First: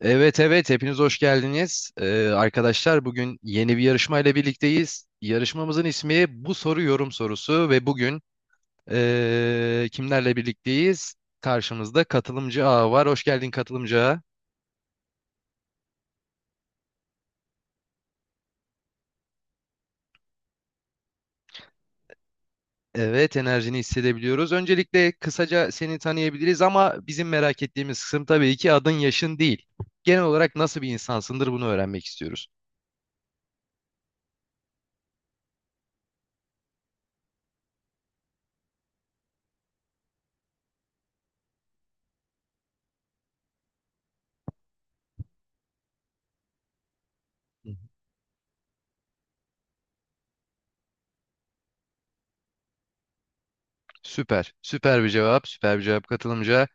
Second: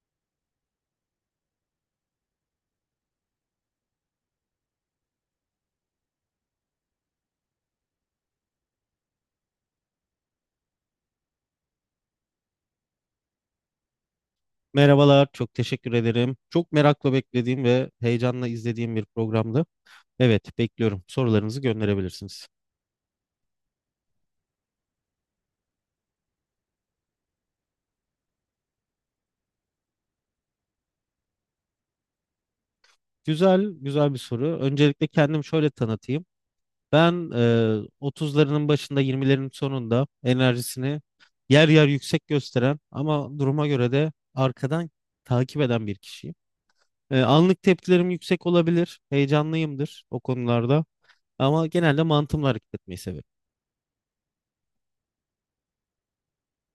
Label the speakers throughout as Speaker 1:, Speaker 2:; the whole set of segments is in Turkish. Speaker 1: Evet evet hepiniz hoş geldiniz. Arkadaşlar bugün yeni bir yarışmayla birlikteyiz. Yarışmamızın ismi Bu Soru Yorum Sorusu ve bugün kimlerle birlikteyiz? Karşımızda katılımcı A var. Hoş geldin katılımcı Ağa.
Speaker 2: Merhabalar, çok teşekkür ederim. Çok merakla beklediğim ve heyecanla izlediğim bir programdı. Evet, bekliyorum. Sorularınızı gönderebilirsiniz.
Speaker 1: Evet enerjini hissedebiliyoruz. Öncelikle kısaca seni tanıyabiliriz ama bizim merak ettiğimiz kısım tabii ki adın yaşın değil. Genel olarak nasıl bir insansındır bunu öğrenmek istiyoruz.
Speaker 2: Güzel, güzel bir soru. Öncelikle kendimi şöyle tanıtayım. Ben 30'larının başında, 20'lerin sonunda enerjisini yer yer yüksek gösteren ama duruma göre de arkadan takip eden bir kişiyim. Anlık tepkilerim yüksek olabilir, heyecanlıyımdır o konularda ama genelde mantığımla hareket etmeyi severim.
Speaker 1: Süper. Süper bir cevap. Süper bir cevap katılımcı.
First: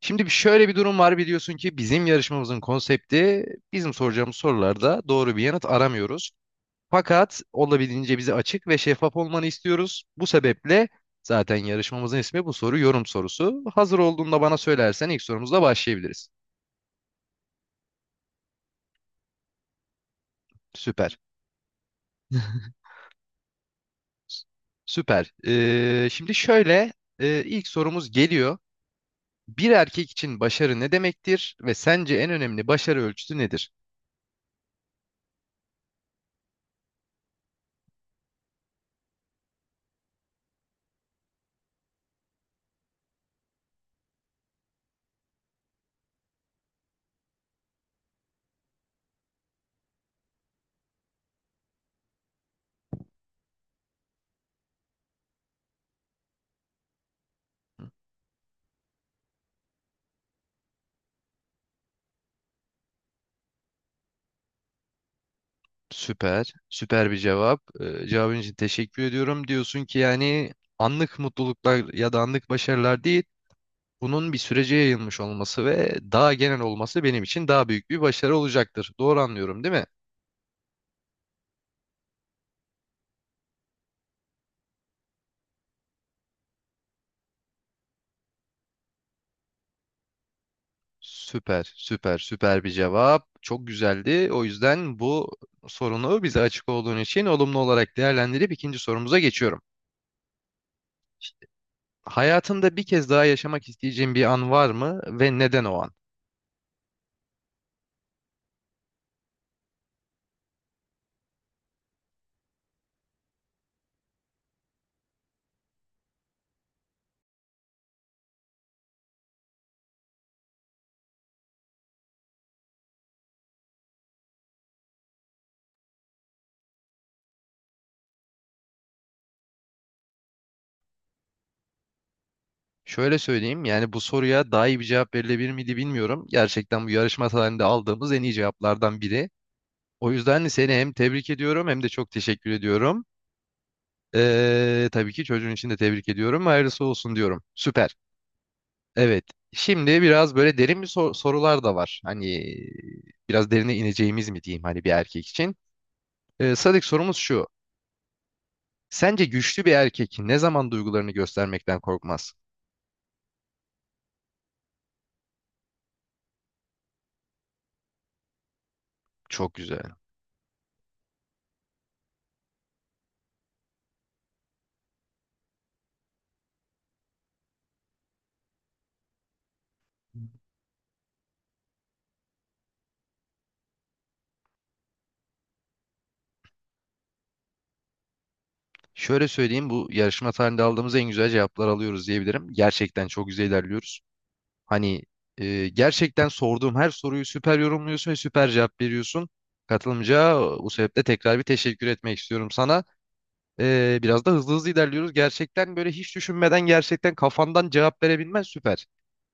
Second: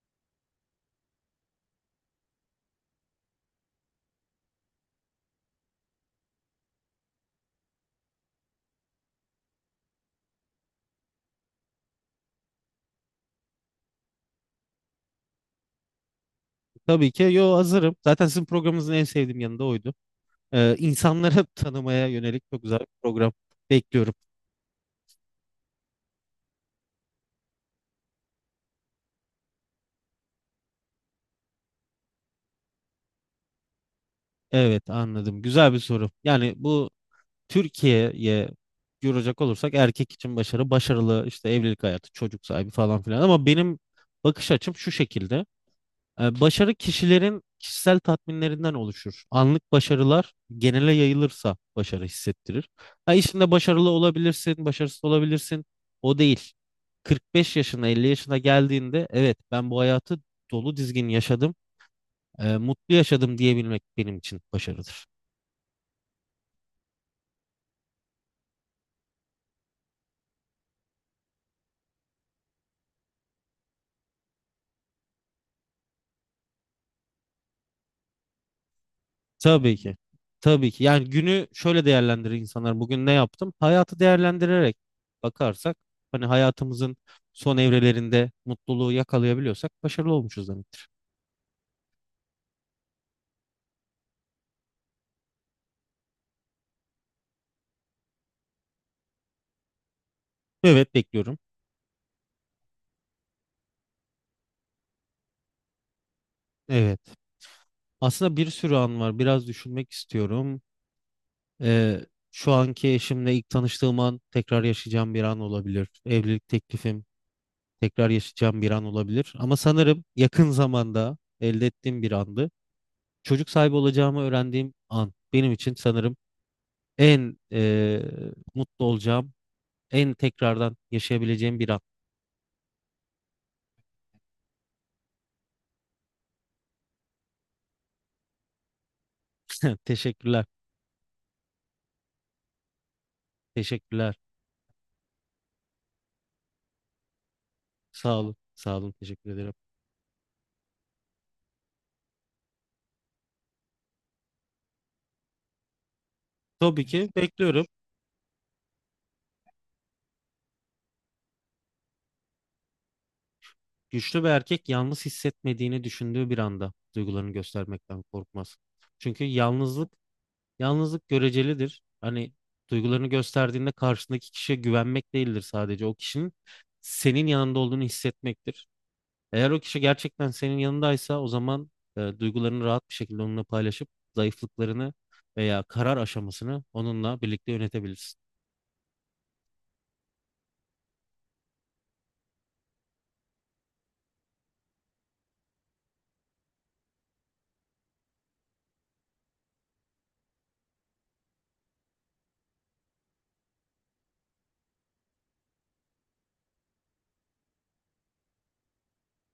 Speaker 1: Şimdi şöyle bir durum var biliyorsun ki bizim yarışmamızın konsepti bizim soracağımız sorularda doğru bir yanıt aramıyoruz. Fakat olabildiğince bize açık ve şeffaf olmanı istiyoruz. Bu sebeple zaten yarışmamızın ismi bu soru yorum sorusu. Hazır olduğunda bana söylersen ilk sorumuzla başlayabiliriz.
Speaker 2: Tabii ki yo hazırım. Zaten sizin programınızın en sevdiğim yanı da oydu.
Speaker 1: Süper.
Speaker 2: İnsanları tanımaya yönelik çok güzel bir program bekliyorum.
Speaker 1: S- Süper. Şimdi şöyle ilk sorumuz geliyor. Bir erkek için başarı ne demektir ve sence en önemli başarı ölçütü nedir?
Speaker 2: Evet, anladım. Güzel bir soru. Yani bu Türkiye'ye yoracak olursak erkek için başarı, başarılı işte evlilik hayatı, çocuk sahibi falan filan. Ama benim bakış açım şu şekilde. Başarı kişilerin kişisel tatminlerinden oluşur. Anlık başarılar genele yayılırsa başarı hissettirir. Ha, işinde başarılı olabilirsin, başarısız olabilirsin. O değil. 45 yaşına, 50 yaşına geldiğinde evet ben bu hayatı dolu dizgin yaşadım, mutlu yaşadım diyebilmek benim için başarıdır.
Speaker 1: Süper. Süper bir cevap. Cevabın için teşekkür ediyorum. Diyorsun ki yani anlık mutluluklar ya da anlık başarılar değil, bunun bir sürece yayılmış olması ve daha genel olması benim için daha büyük bir başarı olacaktır. Doğru anlıyorum, değil
Speaker 2: Tabii
Speaker 1: mi?
Speaker 2: ki. Tabii ki. Yani günü şöyle değerlendirir insanlar. Bugün ne yaptım? Hayatı değerlendirerek bakarsak hani hayatımızın son evrelerinde mutluluğu yakalayabiliyorsak başarılı olmuşuz demek.
Speaker 1: Süper, süper, süper bir cevap. Çok güzeldi. O yüzden bu sorunu bize açık olduğun için olumlu olarak değerlendirip ikinci sorumuza geçiyorum.
Speaker 2: Evet, bekliyorum.
Speaker 1: Hayatında bir kez daha yaşamak isteyeceğin bir an var mı ve neden o an?
Speaker 2: Evet. Aslında bir sürü an var. Biraz düşünmek istiyorum. Ee, Şu anki eşimle ilk tanıştığım an tekrar yaşayacağım bir an olabilir. Evlilik teklifim tekrar yaşayacağım bir an olabilir. Ama sanırım yakın zamanda elde ettiğim bir andı. Çocuk sahibi olacağımı öğrendiğim an benim için sanırım en mutlu olacağım, en tekrardan yaşayabileceğim bir an.
Speaker 1: Şöyle söyleyeyim yani bu soruya daha iyi bir cevap verilebilir miydi bilmiyorum. Gerçekten bu yarışma tarihinde aldığımız en iyi cevaplardan biri. O
Speaker 2: Teşekkürler,
Speaker 1: yüzden seni hem tebrik ediyorum hem de çok teşekkür ediyorum.
Speaker 2: teşekkürler.
Speaker 1: Tabii ki çocuğun için de tebrik ediyorum. Hayırlısı olsun diyorum. Süper.
Speaker 2: Sağ olun, sağ olun.
Speaker 1: Evet.
Speaker 2: Teşekkür ederim.
Speaker 1: Şimdi biraz böyle derin bir sorular da var. Hani biraz derine ineceğimiz mi diyeyim hani bir erkek için. Sadık
Speaker 2: Tabii ki,
Speaker 1: sorumuz şu.
Speaker 2: bekliyorum.
Speaker 1: Sence güçlü bir erkek ne zaman duygularını göstermekten korkmaz?
Speaker 2: Güçlü bir erkek yalnız hissetmediğini düşündüğü bir anda duygularını göstermekten korkmaz. Çünkü
Speaker 1: Çok güzel.
Speaker 2: yalnızlık, yalnızlık görecelidir. Hani duygularını gösterdiğinde karşısındaki kişiye güvenmek değildir sadece. O kişinin senin yanında olduğunu hissetmektir. Eğer o kişi gerçekten senin yanındaysa o zaman duygularını rahat bir şekilde onunla paylaşıp zayıflıklarını veya karar aşamasını onunla birlikte yönetebilirsin.
Speaker 1: Şöyle söyleyeyim bu yarışma tarihinde aldığımız en güzel cevaplar alıyoruz diyebilirim. Gerçekten çok güzel ilerliyoruz. Hani gerçekten sorduğum her soruyu süper yorumluyorsun ve süper cevap veriyorsun. Katılımcıya bu sebeple tekrar bir teşekkür etmek istiyorum sana. Biraz da hızlı hızlı ilerliyoruz. Gerçekten böyle hiç düşünmeden gerçekten kafandan cevap verebilmen süper.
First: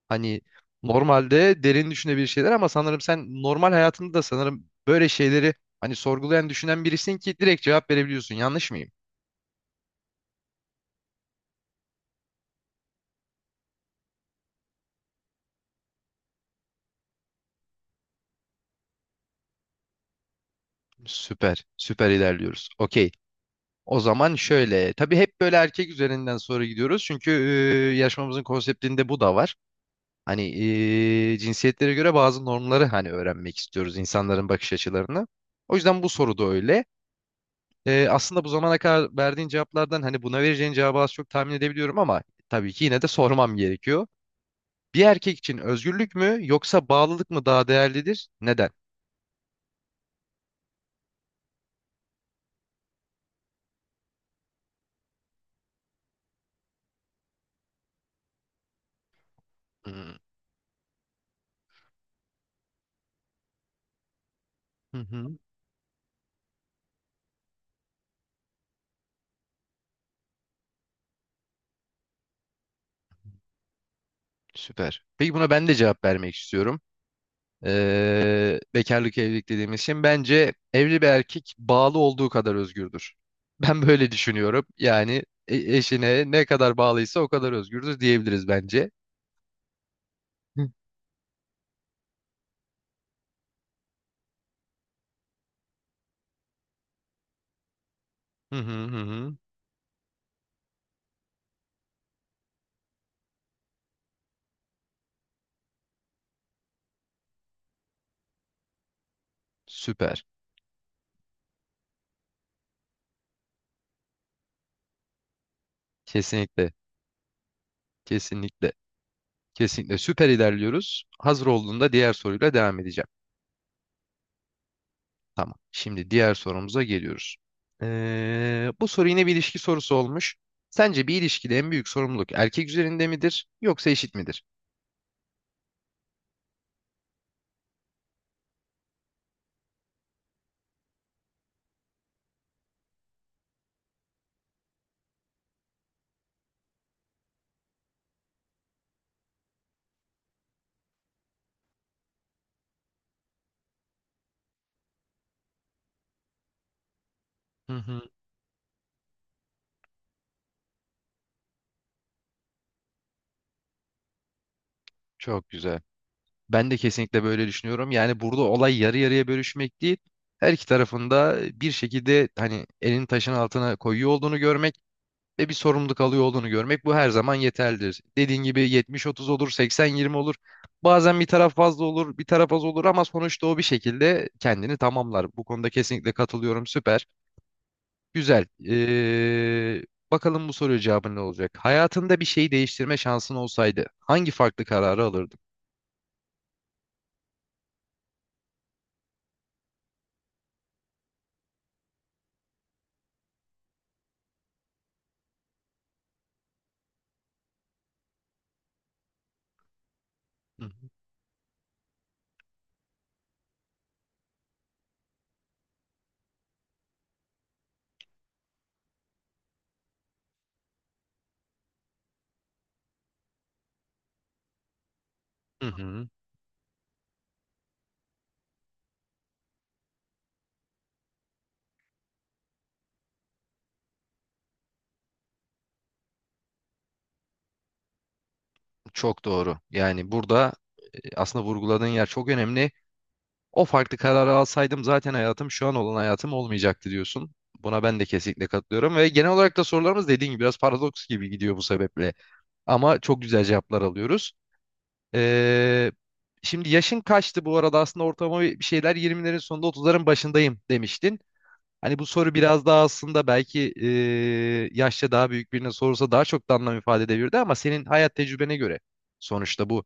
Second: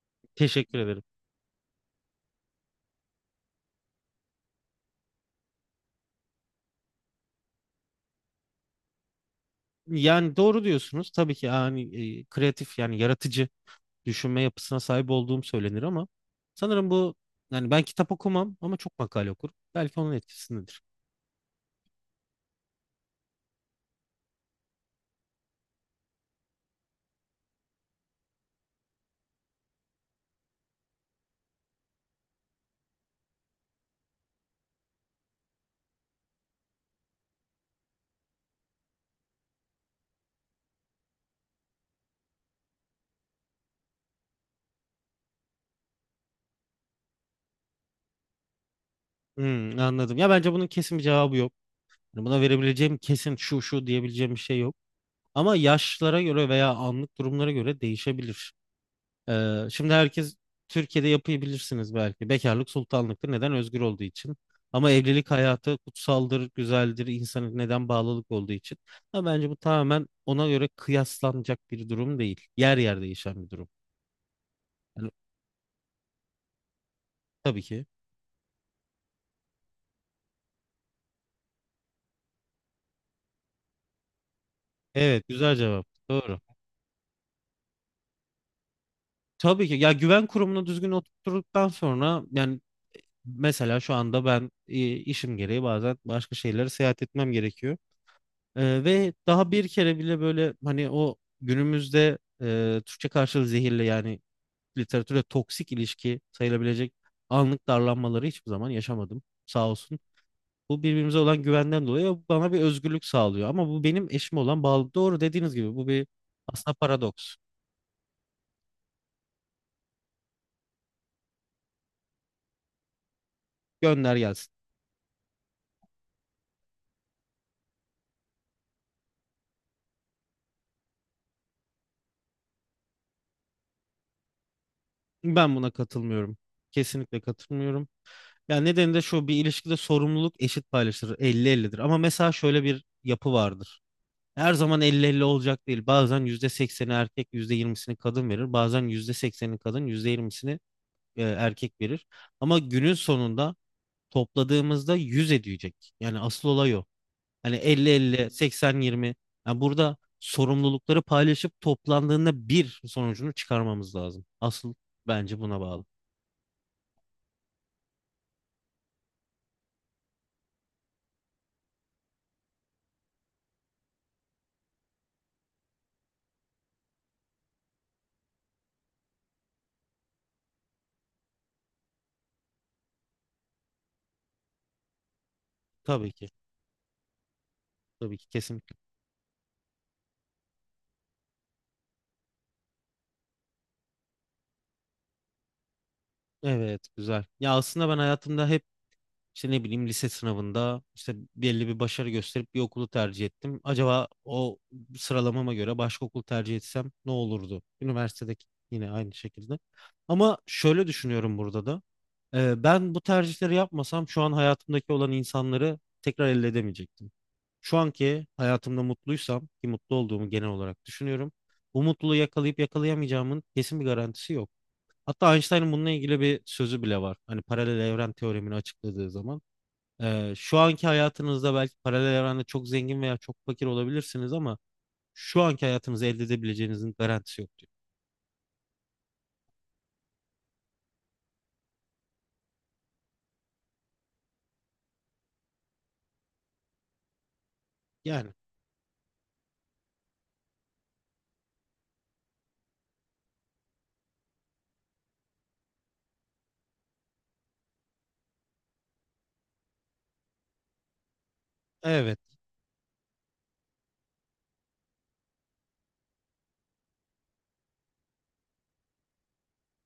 Speaker 1: Hani
Speaker 2: Teşekkür ederim.
Speaker 1: normalde derin düşünebilir şeyler ama sanırım sen normal hayatında da sanırım böyle şeyleri hani sorgulayan düşünen birisin ki direkt cevap verebiliyorsun. Yanlış mıyım?
Speaker 2: Yani doğru diyorsunuz. Tabii ki yani kreatif yani yaratıcı düşünme yapısına sahip olduğum söylenir ama sanırım bu yani ben kitap okumam ama çok makale okurum. Belki onun etkisindedir.
Speaker 1: Süper. Süper ilerliyoruz. Okey. O zaman şöyle. Tabii hep böyle erkek üzerinden soru gidiyoruz. Çünkü yarışmamızın konseptinde bu da var. Hani cinsiyetlere göre bazı normları hani öğrenmek istiyoruz. İnsanların bakış açılarını. O yüzden bu soru da öyle. Aslında bu zamana kadar verdiğin cevaplardan hani buna vereceğin cevabı az çok tahmin edebiliyorum ama tabii ki yine de sormam gerekiyor. Bir erkek için özgürlük mü yoksa bağlılık mı daha değerlidir? Neden?
Speaker 2: Hmm, anladım. Ya bence bunun kesin bir cevabı yok. Yani buna verebileceğim kesin şu şu diyebileceğim bir şey yok. Ama yaşlara göre veya anlık durumlara göre değişebilir. Şimdi
Speaker 1: Hmm.
Speaker 2: herkes Türkiye'de yapıyı bilirsiniz belki. Bekarlık sultanlıktır. Neden? Özgür olduğu için. Ama
Speaker 1: Hı
Speaker 2: evlilik
Speaker 1: hı.
Speaker 2: hayatı kutsaldır, güzeldir. İnsanın neden bağlılık olduğu için. Ama bence bu tamamen ona göre kıyaslanacak bir durum değil. Yer yer değişen bir durum.
Speaker 1: Süper.
Speaker 2: Yani,
Speaker 1: Peki buna ben de cevap vermek istiyorum.
Speaker 2: tabii ki.
Speaker 1: Bekarlık evlilik dediğimiz için bence evli bir erkek bağlı olduğu kadar özgürdür. Ben böyle düşünüyorum. Yani
Speaker 2: Evet, güzel cevap.
Speaker 1: eşine
Speaker 2: Doğru.
Speaker 1: ne kadar bağlıysa o kadar özgürdür diyebiliriz bence.
Speaker 2: Tabii ki. Ya güven kurumunu
Speaker 1: Hı
Speaker 2: düzgün oturttuktan sonra yani mesela şu anda ben işim gereği bazen başka şeylere seyahat etmem gerekiyor.
Speaker 1: hı hı.
Speaker 2: Ve
Speaker 1: Hı.
Speaker 2: daha bir kere bile böyle hani o günümüzde Türkçe karşılığı zehirli yani literatüre toksik ilişki sayılabilecek anlık darlanmaları hiçbir zaman yaşamadım, sağ olsun.
Speaker 1: Süper.
Speaker 2: Bu birbirimize olan güvenden dolayı bana bir özgürlük sağlıyor. Ama bu benim eşime olan bağlı. Doğru dediğiniz gibi bu bir
Speaker 1: Kesinlikle.
Speaker 2: aslında paradoks.
Speaker 1: Kesinlikle. Kesinlikle. Süper ilerliyoruz. Hazır olduğunda diğer soruyla devam edeceğim.
Speaker 2: Gönder gelsin.
Speaker 1: Tamam. Şimdi diğer sorumuza geliyoruz. Bu soru yine bir ilişki sorusu olmuş. Sence bir ilişkide en büyük sorumluluk erkek üzerinde midir yoksa eşit midir?
Speaker 2: Ben buna katılmıyorum. Kesinlikle katılmıyorum. Yani nedeni de şu: bir ilişkide sorumluluk eşit paylaşılır. 50-50'dir. Ama mesela şöyle bir yapı vardır. Her zaman elli elli olacak değil. Bazen %80'i erkek, yüzde yirmisini kadın verir. Bazen %80'i kadın, %20'sini erkek verir. Ama günün sonunda topladığımızda 100 edecek. Yani asıl olay o. Hani
Speaker 1: Hı
Speaker 2: elli
Speaker 1: hı.
Speaker 2: elli, seksen yirmi. Yani burada sorumlulukları paylaşıp toplandığında bir sonucunu çıkarmamız lazım. Asıl bence
Speaker 1: Çok
Speaker 2: buna
Speaker 1: güzel.
Speaker 2: bağlı.
Speaker 1: Ben de kesinlikle böyle düşünüyorum. Yani burada olay yarı yarıya bölüşmek değil. Her iki tarafında bir şekilde hani elini taşın altına koyuyor olduğunu görmek ve bir sorumluluk alıyor olduğunu görmek bu her zaman yeterlidir. Dediğin gibi 70-30 olur, 80-20 olur. Bazen bir taraf fazla olur, bir taraf az olur ama sonuçta o bir şekilde kendini tamamlar. Bu konuda kesinlikle
Speaker 2: Tabii ki.
Speaker 1: katılıyorum. Süper.
Speaker 2: Tabii ki
Speaker 1: Güzel.
Speaker 2: kesinlikle.
Speaker 1: Bakalım bu soruya cevabın ne olacak? Hayatında bir şeyi değiştirme şansın olsaydı hangi farklı kararı alırdın?
Speaker 2: Evet, güzel. Ya aslında ben hayatımda hep İşte ne bileyim lise sınavında işte belli bir başarı gösterip bir okulu tercih ettim. Acaba o sıralamama göre başka okul tercih etsem ne olurdu? Üniversitedeki yine aynı şekilde. Ama
Speaker 1: Hı
Speaker 2: şöyle
Speaker 1: hı.
Speaker 2: düşünüyorum burada da. Ben bu tercihleri yapmasam şu an hayatımdaki olan insanları tekrar elde edemeyecektim. Şu anki hayatımda mutluysam ki mutlu olduğumu genel olarak düşünüyorum. Bu mutluluğu yakalayıp yakalayamayacağımın kesin bir garantisi yok. Hatta
Speaker 1: Hı
Speaker 2: Einstein'ın bununla
Speaker 1: hı.
Speaker 2: ilgili bir sözü bile var. Hani paralel evren teoremini açıkladığı zaman. Şu anki hayatınızda belki paralel evrende çok zengin veya çok fakir olabilirsiniz ama şu anki hayatınızı elde edebileceğinizin garantisi yok diyor.
Speaker 1: Çok doğru. Yani burada aslında vurguladığın yer çok önemli. O farklı kararı alsaydım zaten hayatım şu an olan hayatım olmayacaktı diyorsun. Buna ben de
Speaker 2: Yani
Speaker 1: kesinlikle katılıyorum ve genel olarak da sorularımız dediğin gibi biraz paradoks gibi gidiyor bu sebeple. Ama çok güzel cevaplar alıyoruz. Ee, Şimdi yaşın kaçtı bu arada aslında ortalama bir şeyler 20'lerin sonunda 30'ların başındayım demiştin. Hani bu
Speaker 2: evet,
Speaker 1: soru biraz daha aslında belki yaşça daha büyük birine sorulsa daha çok da anlam ifade edebilirdi ama senin hayat tecrübene göre sonuçta bu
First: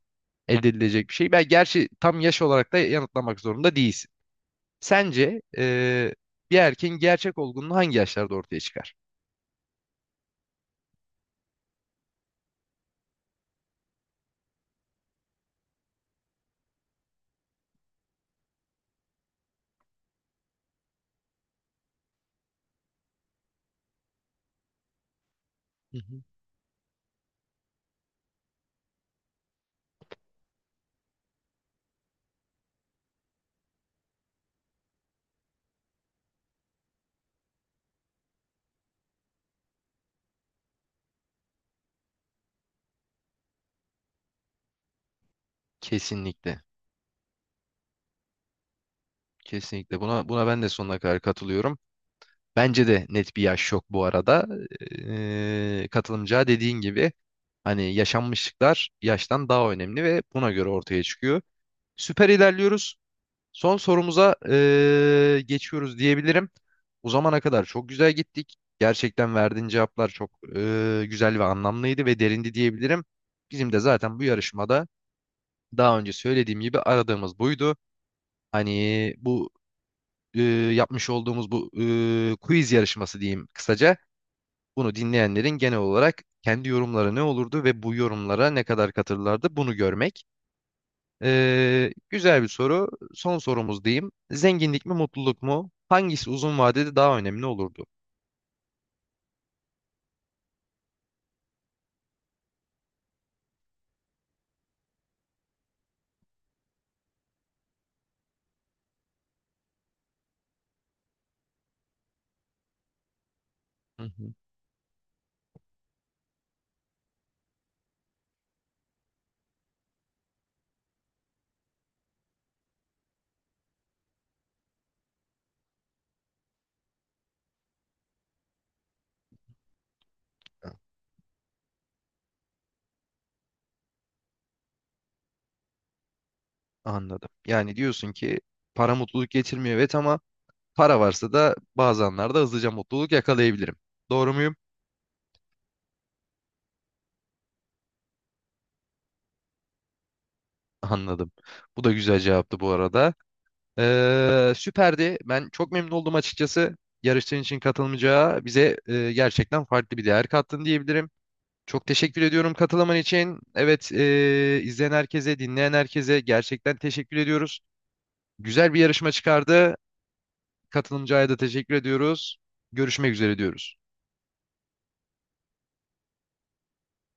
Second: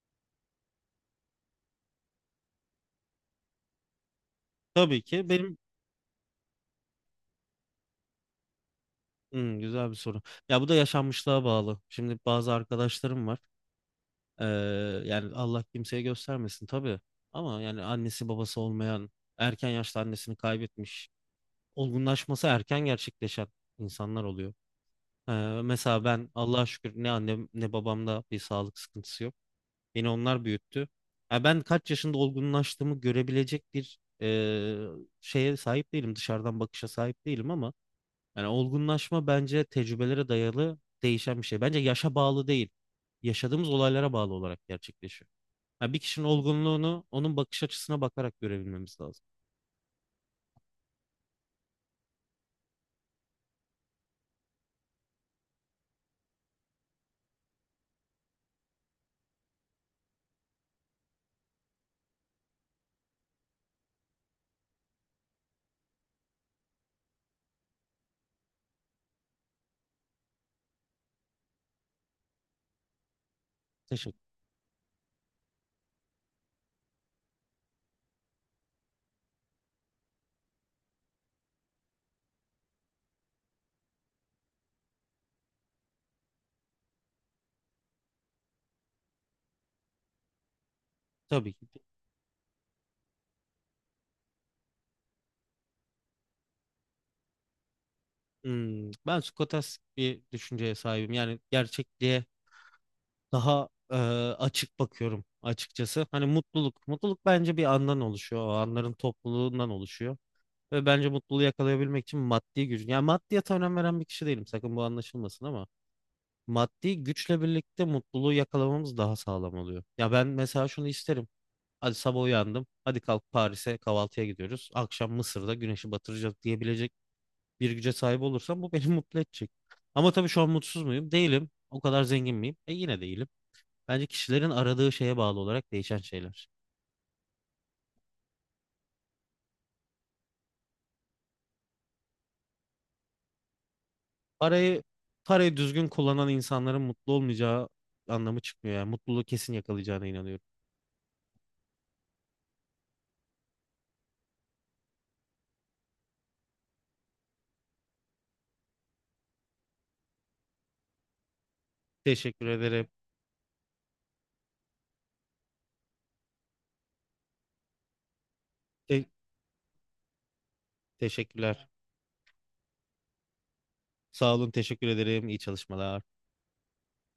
Speaker 1: elde edilecek bir şey. Ben gerçi tam yaş olarak da yanıtlamak zorunda değilsin.
Speaker 2: tabii ki
Speaker 1: Sence
Speaker 2: benim.
Speaker 1: bir erkeğin gerçek olgunluğu hangi yaşlarda ortaya çıkar?
Speaker 2: Hmm, güzel bir soru. Ya bu da yaşanmışlığa bağlı. Şimdi bazı arkadaşlarım var. Ee, Yani Allah kimseye göstermesin tabii. Ama yani annesi babası olmayan, erken yaşta annesini kaybetmiş, olgunlaşması erken gerçekleşen insanlar oluyor. Ee,
Speaker 1: Hı
Speaker 2: Mesela
Speaker 1: hı.
Speaker 2: ben Allah'a şükür ne annem ne babamda bir sağlık sıkıntısı yok. Beni onlar büyüttü. Ha, ben kaç yaşında olgunlaştığımı görebilecek bir şeye sahip değilim. Dışarıdan bakışa sahip değilim ama yani olgunlaşma bence tecrübelere dayalı değişen bir şey. Bence yaşa bağlı değil. Yaşadığımız olaylara bağlı olarak gerçekleşiyor. Ha, bir kişinin
Speaker 1: Kesinlikle.
Speaker 2: olgunluğunu onun bakış açısına bakarak görebilmemiz lazım.
Speaker 1: Kesinlikle. Buna ben de sonuna kadar katılıyorum. Bence de net bir yaş yok bu arada. Katılımcıya dediğin gibi hani yaşanmışlıklar yaştan daha önemli ve buna göre ortaya çıkıyor. Süper ilerliyoruz. Son sorumuza geçiyoruz diyebilirim. O zamana kadar çok güzel gittik. Gerçekten verdiğin cevaplar çok güzel ve anlamlıydı ve derindi diyebilirim. Bizim de zaten bu
Speaker 2: Teşekkür.
Speaker 1: yarışmada daha önce söylediğim gibi aradığımız buydu. Hani bu e, yapmış olduğumuz bu quiz yarışması diyeyim kısaca. Bunu dinleyenlerin genel olarak kendi yorumları ne olurdu ve bu yorumlara ne kadar katırlardı bunu görmek.
Speaker 2: Tabii ki.
Speaker 1: Güzel bir soru. Son sorumuz diyeyim. Zenginlik mi mutluluk mu? Hangisi uzun vadede daha önemli olurdu?
Speaker 2: Hmm, ben Skotastik bir düşünceye sahibim. Yani gerçekliğe daha açık bakıyorum açıkçası. Hani mutluluk, mutluluk bence bir andan oluşuyor. O anların topluluğundan oluşuyor. Ve bence mutluluğu yakalayabilmek için maddi güç. Yani maddiyata önem veren
Speaker 1: Hı
Speaker 2: bir kişi
Speaker 1: hı.
Speaker 2: değilim. Sakın bu anlaşılmasın ama maddi güçle birlikte mutluluğu yakalamamız daha sağlam oluyor. Ya ben mesela şunu isterim. Hadi sabah uyandım. Hadi kalk Paris'e kahvaltıya gidiyoruz. Akşam Mısır'da güneşi batıracak diyebilecek bir güce sahip olursam bu beni mutlu edecek. Ama tabii şu an mutsuz muyum? Değilim. O kadar zengin miyim? E yine değilim. Bence kişilerin aradığı şeye bağlı olarak değişen şeyler.
Speaker 1: Anladım. Yani diyorsun ki para mutluluk getirmiyor evet ama para varsa da bazı anlarda hızlıca mutluluk yakalayabilirim. Doğru muyum?
Speaker 2: Parayı parayı düzgün kullanan insanların mutlu olmayacağı anlamı çıkmıyor. Yani mutluluğu kesin yakalayacağına inanıyorum.
Speaker 1: Anladım. Bu da güzel cevaptı bu arada. Süperdi. Ben çok memnun oldum açıkçası. Yarıştığın için katılmayacağı bize gerçekten farklı bir değer kattın diyebilirim. Çok teşekkür
Speaker 2: Teşekkür
Speaker 1: ediyorum
Speaker 2: ederim.
Speaker 1: katılaman için. Evet, izleyen herkese, dinleyen herkese gerçekten teşekkür ediyoruz. Güzel bir
Speaker 2: Te-
Speaker 1: yarışma çıkardı. Katılımcıya da
Speaker 2: Teşekkürler.
Speaker 1: teşekkür ediyoruz. Görüşmek üzere diyoruz.
Speaker 2: Sağ olun, teşekkür ederim. İyi çalışmalar.